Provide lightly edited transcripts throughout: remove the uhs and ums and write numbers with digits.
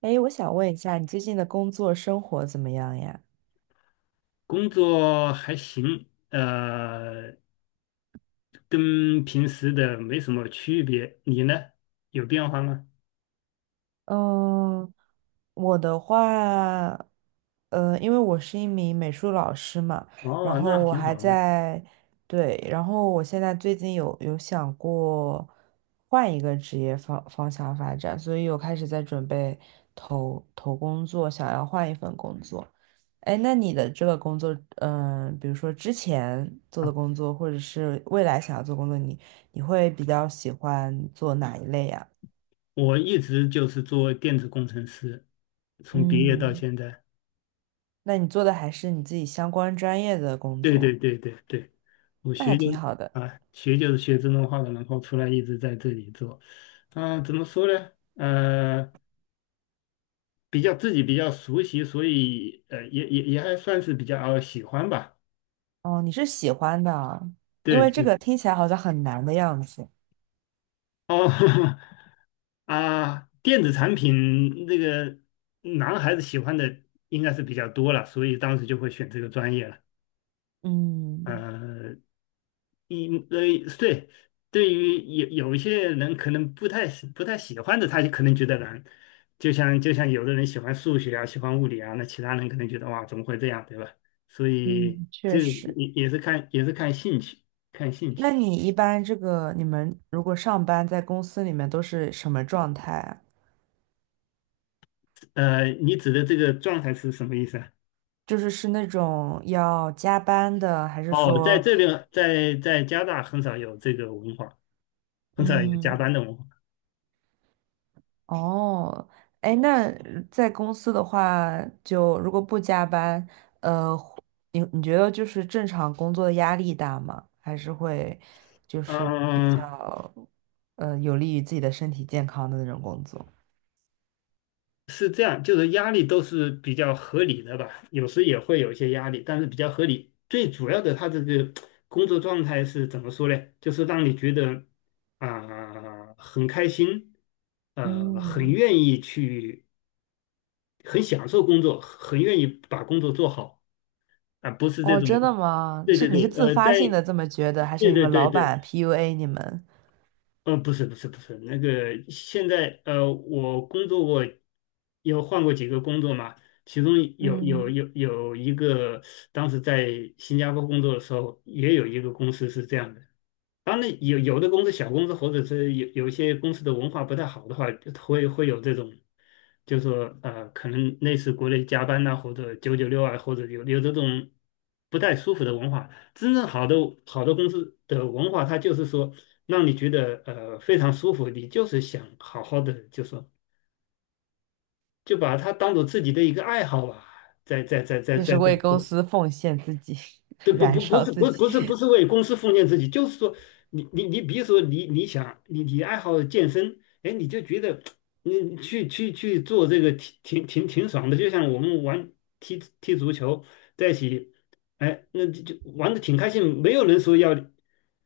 哎，我想问一下，你最近的工作生活怎么样呀？工作还行，跟平时的没什么区别。你呢？有变化吗？嗯，我的话，因为我是一名美术老师嘛，然哦，后那我挺还好的。在，对，然后我现在最近有想过换一个职业方向发展，所以我开始在准备投工作，想要换一份工作。哎，那你的这个工作，比如说之前做的工作，或者是未来想要做工作，你会比较喜欢做哪一类呀？我一直就是做电子工程师，从毕业到嗯。现在。那你做的还是你自己相关专业的工对对作，对对对，我那还学就挺好的。啊，学就是学自动化的，然后出来一直在这里做。啊、怎么说呢？比较自己比较熟悉，所以也还算是比较喜欢吧。哦，你是喜欢的啊。因为这对。个听起来好像很难的样子。哦 啊，电子产品那个男孩子喜欢的应该是比较多了，所以当时就会选这个专业了。嗯呃，一呃，对，对于有一些人可能不太喜欢的，他就可能觉得难。就像有的人喜欢数学啊，喜欢物理啊，那其他人可能觉得哇，怎么会这样，对吧？所以嗯，确这个实。也是也是看兴趣，看兴趣。那你一般这个，你们如果上班在公司里面都是什么状态啊？你指的这个状态是什么意思啊？就是那种要加班的，还是哦，在说，这边，在加拿大很少有这个文化，很少有加嗯，班的文化。哦，哎，那在公司的话，就如果不加班，呃，你觉得就是正常工作的压力大吗？还是会就是比嗯、较有利于自己的身体健康的那种工作？是这样，就是压力都是比较合理的吧，有时也会有一些压力，但是比较合理。最主要的，他这个工作状态是怎么说呢？就是让你觉得啊、很开心，很嗯，愿意去，很享受工作，很愿意把工作做好啊、不是这哦，种，真的吗？对是对你是对，自发性的这么觉得，还是对你对们对老对，板 PUA 你们？不是不是不是，那个现在我工作过，有换过几个工作嘛，其中嗯，有一个，当时在新加坡工作的时候，也有一个公司是这样的。当然有的公司小公司或者是有一些公司的文化不太好的话，会有这种，就说可能类似国内加班呐、或者九九六啊，或者有这种不太舒服的文化。真正好的好的公司的文化，它就是说让你觉得非常舒服，你就是想好好的，就说就把它当做自己的一个爱好吧，就是在为公做。司奉献自己，这燃烧不自是己。不是不是为公司奉献自己，就是说你比如说你想你爱好健身，哎，你就觉得你去做这个挺爽的，就像我们玩踢足球在一起，哎，那就就玩的挺开心，没有人说要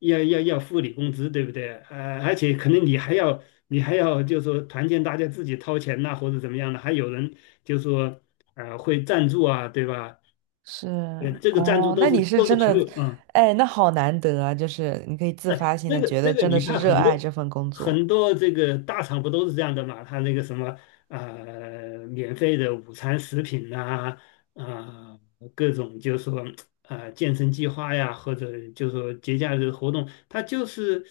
要要要付你工资，对不对？而且可能你还要就是说团建，大家自己掏钱呐、或者怎么样的，还有人就说会赞助啊，对吧？是这个赞助哦，都那是你是真球的，友啊，哎，那好难得啊！就是你可以自发性的觉这得个真的你看是热爱这份工作，很多这个大厂不都是这样的嘛？他那个什么免费的午餐食品呐、啊，啊各种就是说啊、健身计划呀，或者就是说节假日活动，他就是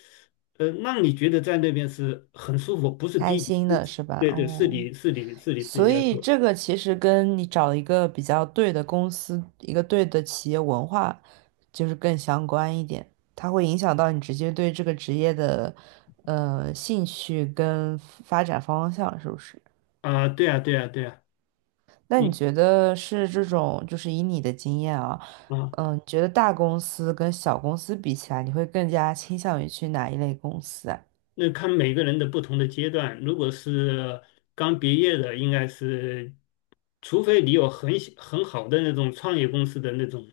让你觉得在那边是很舒服，不是开逼你，心的是吧？对对，哦，是你自己所要以做这个其实跟你找一个比较对的公司，一个对的企业文化，就是更相关一点，它会影响到你直接对这个职业的兴趣跟发展方向，是不是？啊、对啊，那你你觉得是这种，就是以你的经验啊，啊。觉得大公司跟小公司比起来，你会更加倾向于去哪一类公司啊？那看每个人的不同的阶段，如果是刚毕业的，应该是，除非你有很好的那种创业公司的那种、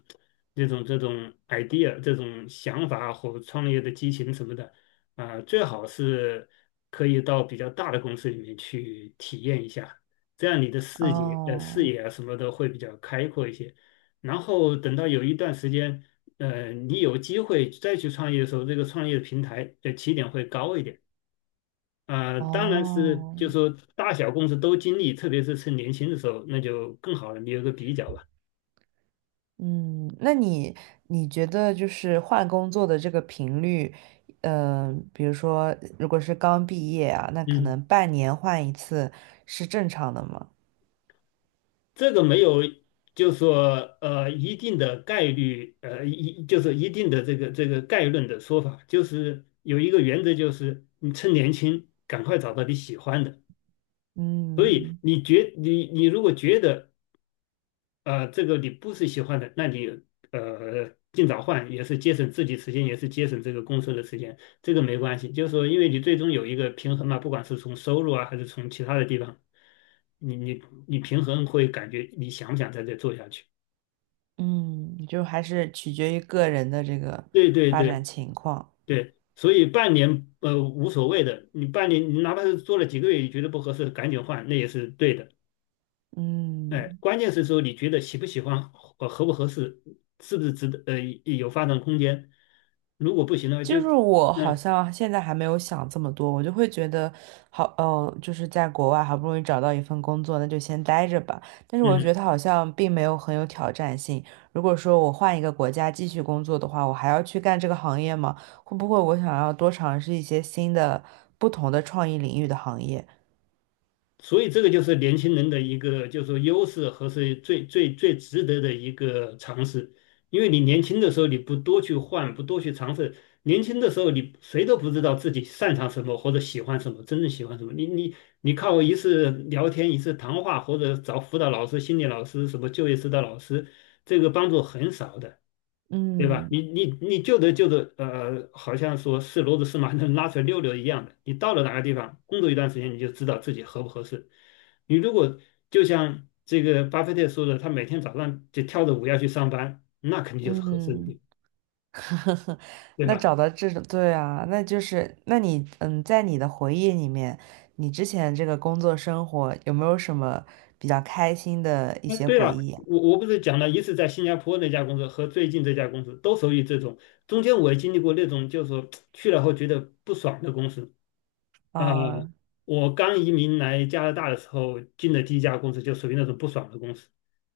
那种、这种 idea、这种想法或创业的激情什么的，啊、最好是可以到比较大的公司里面去体验一下，这样你的视哦，野啊什么的会比较开阔一些。然后等到有一段时间，你有机会再去创业的时候，这个创业的平台的起点会高一点。当然是，哦，就说大小公司都经历，特别是趁年轻的时候，那就更好了，你有个比较吧。嗯，那你觉得就是换工作的这个频率，比如说如果是刚毕业啊，那可嗯，能半年换一次是正常的吗？这个没有，就说一定的概率，就是一定的这个概论的说法，就是有一个原则，就是你趁年轻赶快找到你喜欢的。所以嗯你如果觉得这个你不是喜欢的，那你尽早换，也是节省自己时间，也是节省这个公司的时间，这个没关系。就是说，因为你最终有一个平衡嘛，不管是从收入啊，还是从其他的地方，你你你平衡会感觉你想不想在这做下去？嗯，就还是取决于个人的这个对对发展对情况。对，所以半年无所谓的，你半年你哪怕是做了几个月，你觉得不合适，赶紧换，那也是对的。哎，嗯。关键是说你觉得喜不喜欢，合不合适，是不是值得，有发展空间。如果不行的话，就，就是我好嗯像现在还没有想这么多，我就会觉得好，就是在国外好不容易找到一份工作，那就先待着吧。但是我又觉嗯，得它好像并没有很有挑战性。如果说我换一个国家继续工作的话，我还要去干这个行业吗？会不会我想要多尝试一些新的、不同的创意领域的行业？所以这个就是年轻人的一个，就是说优势和是最值得的一个尝试。因为你年轻的时候你不多去换，不多去尝试，年轻的时候你谁都不知道自己擅长什么或者喜欢什么，真正喜欢什么。你靠一次聊天，一次谈话，或者找辅导老师、心理老师、什么就业指导老师，这个帮助很少的。对吧？嗯你就得，好像说是骡子是马能拉出来溜溜一样的。你到了哪个地方工作一段时间，你就知道自己合不合适。你如果就像这个巴菲特说的，他每天早上就跳着舞要去上班，那肯定就是合适的地嗯。方 对那吧？找到这种，对啊，那就是，那你，在你的回忆里面，你之前这个工作生活有没有什么比较开心的一哎，些对回了，忆啊？我不是讲了一次在新加坡那家公司和最近这家公司都属于这种，中间我也经历过那种，就是说去了后觉得不爽的公司，呃，啊我刚移民来加拿大的时候，进的第一家公司就属于那种不爽的公司。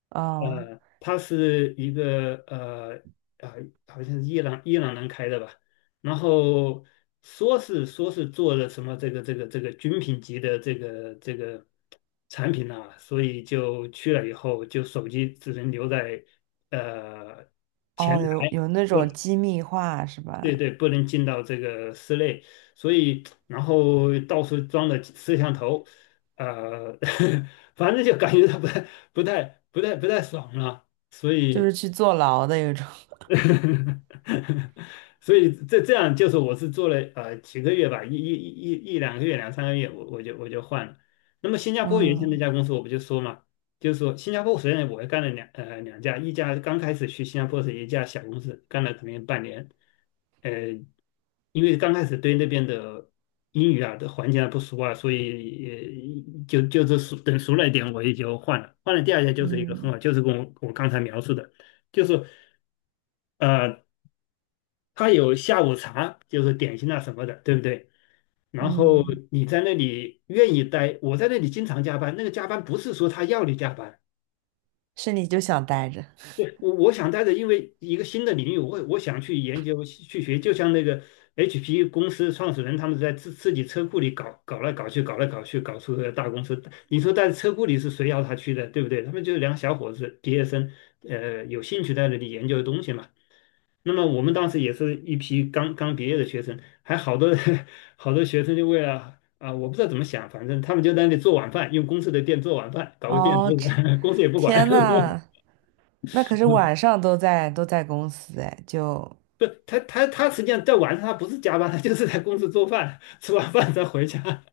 啊它是一个啊、好像是伊朗人开的吧，然后说是做了什么这个军品级的这个产品呐、所以就去了以后，就手机只能留在呃前哦，台。有那不种机密化是对吧？对，不能进到这个室内，所以然后到处装了摄像头，呃，反正就感觉到不太、不太爽了，所就是以，去坐牢的有种，所以这这样就是我是做了几个月吧，一、一、一、一、两个月、两三个月，我就换了。那么新 加坡原先那嗯家公司我不就说嘛，就是说新加坡虽然我也干了两家，一家刚开始去新加坡是一家小公司，干了可能有半年。呃，因为刚开始对那边的英语啊的环境还不熟啊，所以就是熟了一点，我也就换了。换了第二家就是一个很嗯好，就是跟我刚才描述的，就是呃，他有下午茶，就是点心啊什么的，对不对？然后嗯，你在那里愿意待，我在那里经常加班，那个加班不是说他要你加班，是你就想待着对，我想带着，因为一个新的领域，我想去研究去学，就像那个 HP 公司创始人他们在自己车库里搞来搞去，搞出个大公司。你说在车库里是谁要他去的，对不对？他们就是两个小伙子毕业生，有兴趣在那里研究的东西嘛。那么我们当时也是一批刚刚毕业的学生，还好多 好多学生就为了啊，我不知道怎么想，反正他们就在那里做晚饭，用公司的电做晚饭，搞个电炉，哦，这 公司也不管。天呐，那可是晚 上都在公司哎，就不，他实际上在晚上他不是加班，他就是在公司做饭，吃完饭再回家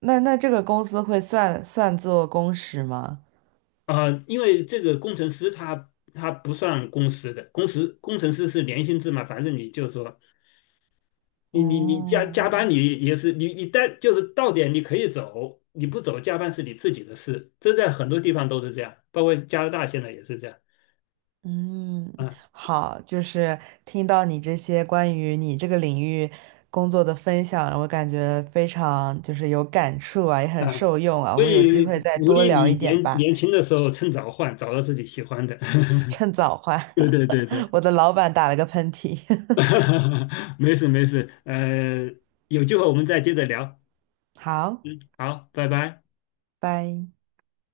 那这个工资会算作工时吗？啊、因为这个工程师他不算工时的，工时工程师是年薪制嘛，反正你就说你加加哦，班你也是你待就是到点你可以走，你不走加班是你自己的事，这在很多地方都是这样，包括加拿大现在也是这样嗯，啊好，就是听到你这些关于你这个领域工作的分享，我感觉非常就是有感触啊，也很啊，受用啊。我所们有机会以再鼓多励聊你一点吧，年轻的时候趁早换，找到自己喜欢的。趁早换。对对对 对。我的老板打了个喷嚏。没事没事，有机会我们再接着聊。好，嗯，好，拜拜。拜。